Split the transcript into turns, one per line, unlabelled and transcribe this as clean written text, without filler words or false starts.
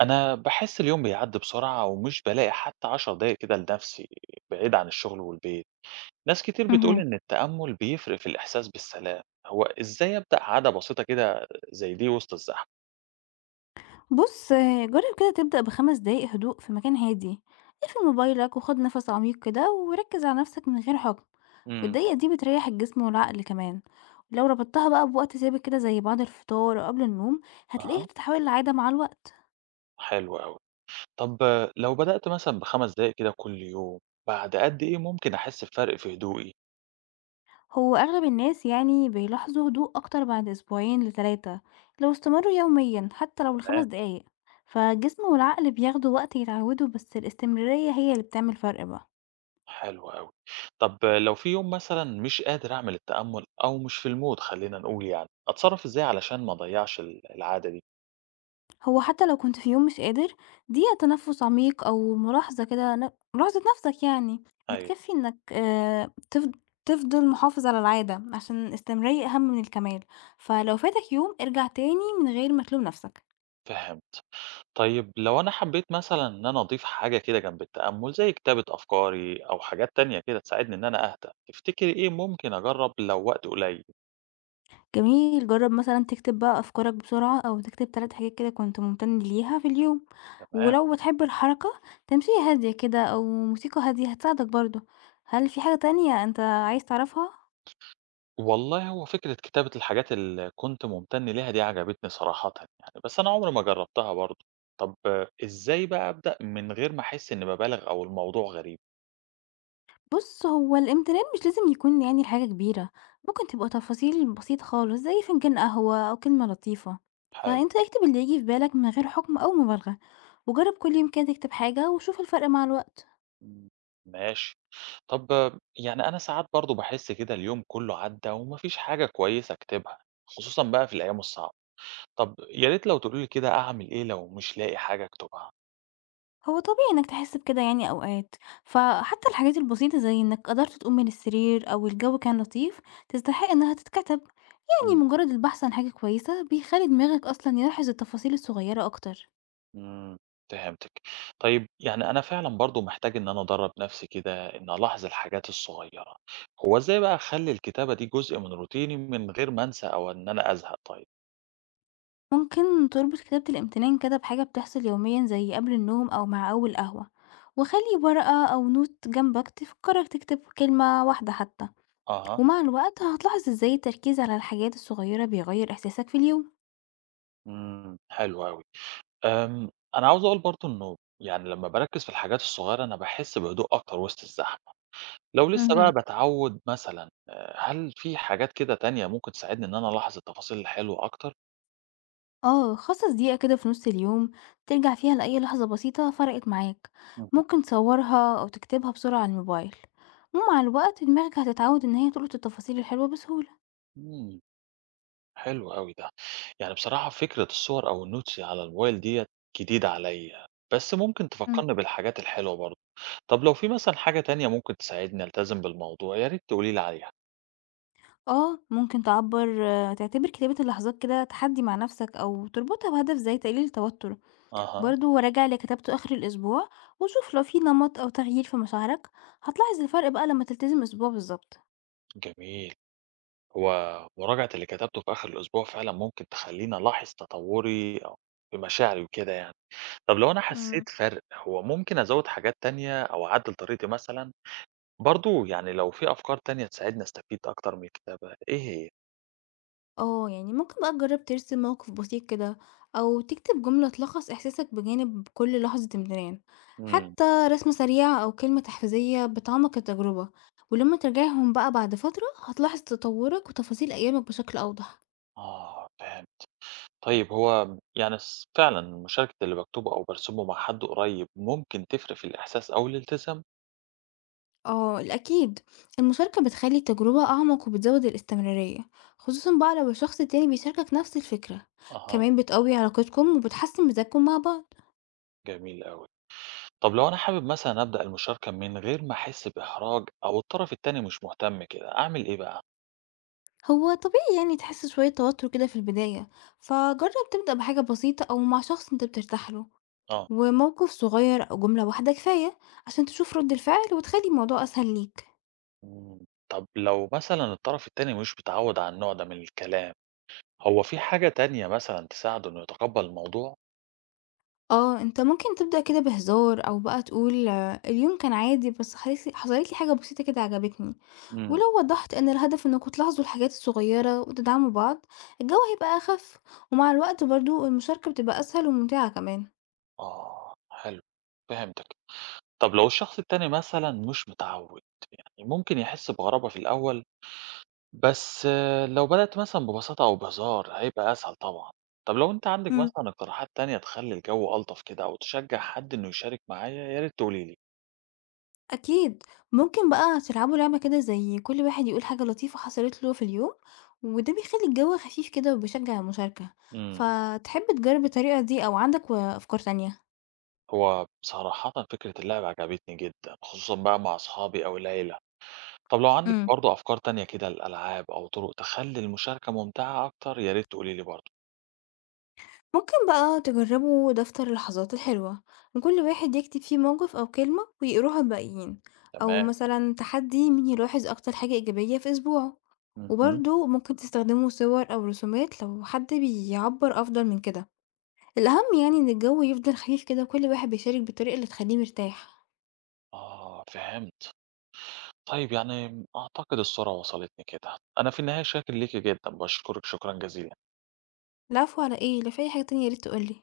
أنا باحس اليوم بيعدّي بسرعة ومش بالاقي حتى 10 دقايق كده لنفسي بعيد عن الشغل والبيت، ناس كتير بتقول
اهم.
إن التأمل بيفرق في الإحساس بالسلام، هو إزاي أبدأ عادة بسيطة كده زي دي وسط الزحمة؟
بُص، جرّب كده تبدأ ب5 دقايق هدوء في مكان هادي. اقفل موبايلك وخُد نَفَس عميق كده وركّز على نَفْسك من غير حُكم.
امم.
والدقيقة دي بتريّح الجسم والعقل كمان، ولو ربطتها بقى بوقت ثابت كده زي بعد الفطار أو قبل النوم هتلاقيها
أها،
بتتحول لعادة مع الوقت.
حلو أوي، طب آه، لو بدأت مثلًا ب5 دقايق كده كل يوم، بعد قد إيه ممكن أحس بفرق في هدوئي؟
هو أغلب الناس يعني بيلاحظوا هدوء أكتر بعد أسبوعين ل3، لو استمروا يوميًا حتى لو ل5
تمام،
دقايق. فالجسم والعقل بياخدوا وقت يتعودوا، بس الاستمرارية هي اللي بتعمل فرق بقى.
حلو أوي، طب آه، لو في يوم مثلًا مش قادر أعمل التأمل أو مش في الmood خلّينا نقول يعني، أتصرف إزاي علشان ما أضيّعش العادة دي؟
هو حتى لو كنت في يوم مش قادر، دقيقة تنفس عميق أو ملاحظة كده ملاحظة نفسك يعني
أيوه.
بتكفي، إنك تفضل محافظ على العادة، عشان الاستمرارية أهم من الكمال. فلو فاتك يوم ارجع تاني من غير ما تلوم نفسك.
فهمت. طيب لو أنا حبيت مثلًا إن أنا أضيف حاجة كده جنب التأمل، زي كتابة أفكاري أو حاجات تانية كده تساعدني إن أنا أهدى، تفتكري إيه ممكن أجرّب لو وقت قليل؟
جميل، جرب مثلا تكتب بقى أفكارك بسرعة، أو تكتب 3 حاجات كده كنت ممتن ليها في اليوم.
تمام.
ولو بتحب الحركة، تمشي هادية كده أو موسيقى هادية هتساعدك برضه. هل في حاجة تانية أنت عايز تعرفها؟
والله هو فكرة كتابة الحاجات اللي كنت ممتن ليها دي عجبتني صراحةً يعني، بس أنا عمري ما جرّبتها برضه. طب آه، إزاي بقى أبدأ من غير ما أحس إني بابالغ أو الموضوع غريب؟
بُص، هو الامتنان مش لازم يكون يعني لحاجة كبيرة، ممكن تبقى تفاصيل بسيطة خالص زي فنجان قهوة أو كلمة لطيفة.
حلو.
فأنت اكتب اللي ييجي في بالك من غير حكم أو مبالغة، وجرب كل يوم كده تكتب حاجة وشوف الفرق مع الوقت.
إمم، ماشي. طب آه، يعني أنا ساعات برضه باحس كده اليوم كُلّه عدّى وما فيش حاجة كويسة أكتبها، خصوصًا بقى في الأيام الصعبة. طب يا ريت لو تقولي لي كده أعمل إيه لو مش لاقي حاجة أكتبها؟
هو طبيعي إنك تحس بكده يعني أوقات. فحتى الحاجات البسيطة زي إنك قدرت تقوم من السرير أو الجو كان لطيف تستحق إنها تتكتب،
إمم،
يعني مجرد البحث عن حاجة كويسة بيخلي دماغك أصلًا يلاحظ التفاصيل الصغيرة أكتر.
إمم، فهمتِك. طيب يعني أنا فعلًا برضه محتاج إن أنا أدرّب نفسي كده إني ألاحظ الحاجات الصغيرة، هو إزاي بقى أخلّي الكتابة دي جزء من روتيني من غير ما أنسى أو إن أنا أزهق طيب؟
ممكن تربط كتابة الامتنان كده بحاجة بتحصل يوميا زي قبل النوم أو مع أول قهوة، وخلي ورقة أو نوت جنبك تفكرك تكتب كلمة واحدة حتى.
أها،
ومع الوقت هتلاحظ ازاي التركيز على الحاجات الصغيرة بيغير إحساسك في اليوم.
إمم، حلو أوي. أنا عاوز أقول برضه إنه يعني لمّا باركّز في الحاجات الصغيرة أنا باحس بهدوء أكتر وسط الزحمة، لو لسه بقى
مهم.
باتعوّد مثلًا هل في حاجات كده تانية ممكن تساعدني إن أنا ألاحظ التفاصيل الحلوة أكتر؟
اه، خصص دقيقة كده في نص اليوم، ترجع فيها لأي لحظة بسيطة فرقت معاك.
اهم.
ممكن تصورها أو تكتبها بسرعة على الموبايل، ومع الوقت دماغك هتتعود إن هي تلقط التفاصيل الحلوة بسهولة.
إمم، حلو أوي ده. يعني بصراحة فكرة الصور أو الnotes على الموبايل ديّة جديدة عليّا، بس ممكن تفكّرني بالحاجات الحلوة برضه. طب لو في مثلًا حاجة تانية ممكن تساعدني ألتزم بالموضوع، يا ريت تقولي لي عليها.
ممكن تعبّر آه، تعتبر كتابة اللحظات كده تحدّي مع نَفْسك أو تربطها بهدف زي تقليل التوتُّر.
أها،
برضه راجع اللي كتبته آخر الأسبوع، وشوف لو في نمَط أو تغيير في مشاعرك. هتلاحظ الفرق بقى لمّا تلتزم أسبوع بالضبط.
جميل. هو مراجعة اللي كتبته في آخر الأسبوع فعلًا ممكن تخلّيني ألاحظ تطوّري أو في مشاعري وكده يعني. طب لو أنا
إمم.
حسيت فرق، هو ممكن أزوّد حاجات تانية أو أعدّل طريقتي مثلًا؟ برضه يعني لو في أفكار تانية تساعدني أستفيد أكتر من الكتابة، إيه هي؟
يعني ممكن بقى تجرّب ترسم موقف بسيط كده، أو تكتب جملة تلخّص إحساسك بجانب كل لحظة امتنان.
إمم،
حتى رسمة سريعة أو كلمة تحفيزية بتعمّق التجربة، ولمّا تراجعهم بقى بعد فترة هتلاحظ تطوُّرك وتفاصيل أيامك بشكل أوضح.
آه فهمت. طيب هو يعني فعلًا مشاركة اللي باكتبه أو بارسمه مع حد قريب ممكن تفرق في الإحساس أو الالتزام؟
اه، الأكيد. المشاركة بتخلي التجربة أعمق وبتزود الاستمرارية، خصوصا بقى لو الشخص التاني بيشاركك نفس الفكرة.
أها،
كمان بتقوي علاقتكم وبتحسن مزاجكم مع بعض.
جميل أوي. طب لو أنا حابب مثلًا أبدأ المشاركة من غير ما أحس بإحراج أو الطرف التاني مش مهتم كده، أعمل إيه بقى؟
هو طبيعي يعني تحس شوية توتر كده في البداية، فجرب تبدأ بحاجة بسيطة أو مع شخص انت بترتاح له.
آه.
وموقف صغير أو جملة واحدة كفاية عشان تشوف رد الفعل وتخلي الموضوع أسهل ليك.
إمم، طب لو مثلًا الطرف التاني مش متعود على النوع ده من الكلام، هو في حاجة تانية مثلًا تساعده إنه يتقبل الموضوع؟
أنت ممكن تبدأ كده بهزار، أو بقى تقول اليوم كان عادي، بس حصلت لي حاجة بسيطة كده عجبتني.
إمم.
ولو وضحت إن الهدف إنكوا تلاحظوا الحاجات الصغيرة وتدعموا بعض، الجو هيبقى أخف. ومع الوقت برضو المشاركة بتبقى أسهل وممتعة كمان.
آه، حلو، فهمتك. طب لو الشخص التاني مثلًا مش متعوّد، يعني ممكن يحس بغرابة في الأول، بس آه، لو بدأت مثلًا ببساطة أو بهزار هيبقى أسهل طبعًا. طب لو أنتِ عندك
مم.
مثلًا اقتراحات تانية تخلّي الجو ألطف كده أو تشجّع حد إنه يشارك معايا يا ريت تقولي لي.
أكيد. ممكن بقى تلعبوا لعبة كده زي كل واحد يقول حاجة لطيفة حصلت له في اليوم، وده بيخلي الجو خفيف كده وبيشجع المشاركة.
إمم.
فتحب تجرب الطريقة دي أو عندك أفكار تانية؟
هو بصراحةً فكرة اللعب عجبتني جدًا، خصوصًا بقى مع أصحابي أو العيلة. طب لو عندك برضه أفكار تانية كده لألعاب أو طرق تخلّي المشاركة ممتعة أكتر يا ريت تقولي لي برضه.
ممكن بقى تجربوا دفتر اللحظات الحلوة، وكل واحد يكتب فيه موقف أو كلمة ويقروها الباقيين. أو
تمام.
مثلا تحدي مين يلاحظ أكتر حاجة إيجابية في أسبوعه.
اهم.
وبرضه ممكن تستخدموا صور أو رسومات لو حد بيعبر أفضل من كده. الأهم يعني إن الجو يفضل خفيف كده وكل واحد بيشارك بالطريقة اللي تخليه مرتاح.
آه، فهمت. طيب يعني أعتقد الصورة وصلتني كده، أنا في النهاية شاكر ليكِ جدًا، باشكرِك شكرًا جزيلًا.
العفو، على إيه؟ لو في أي حاجة تانية ياريت تقولي.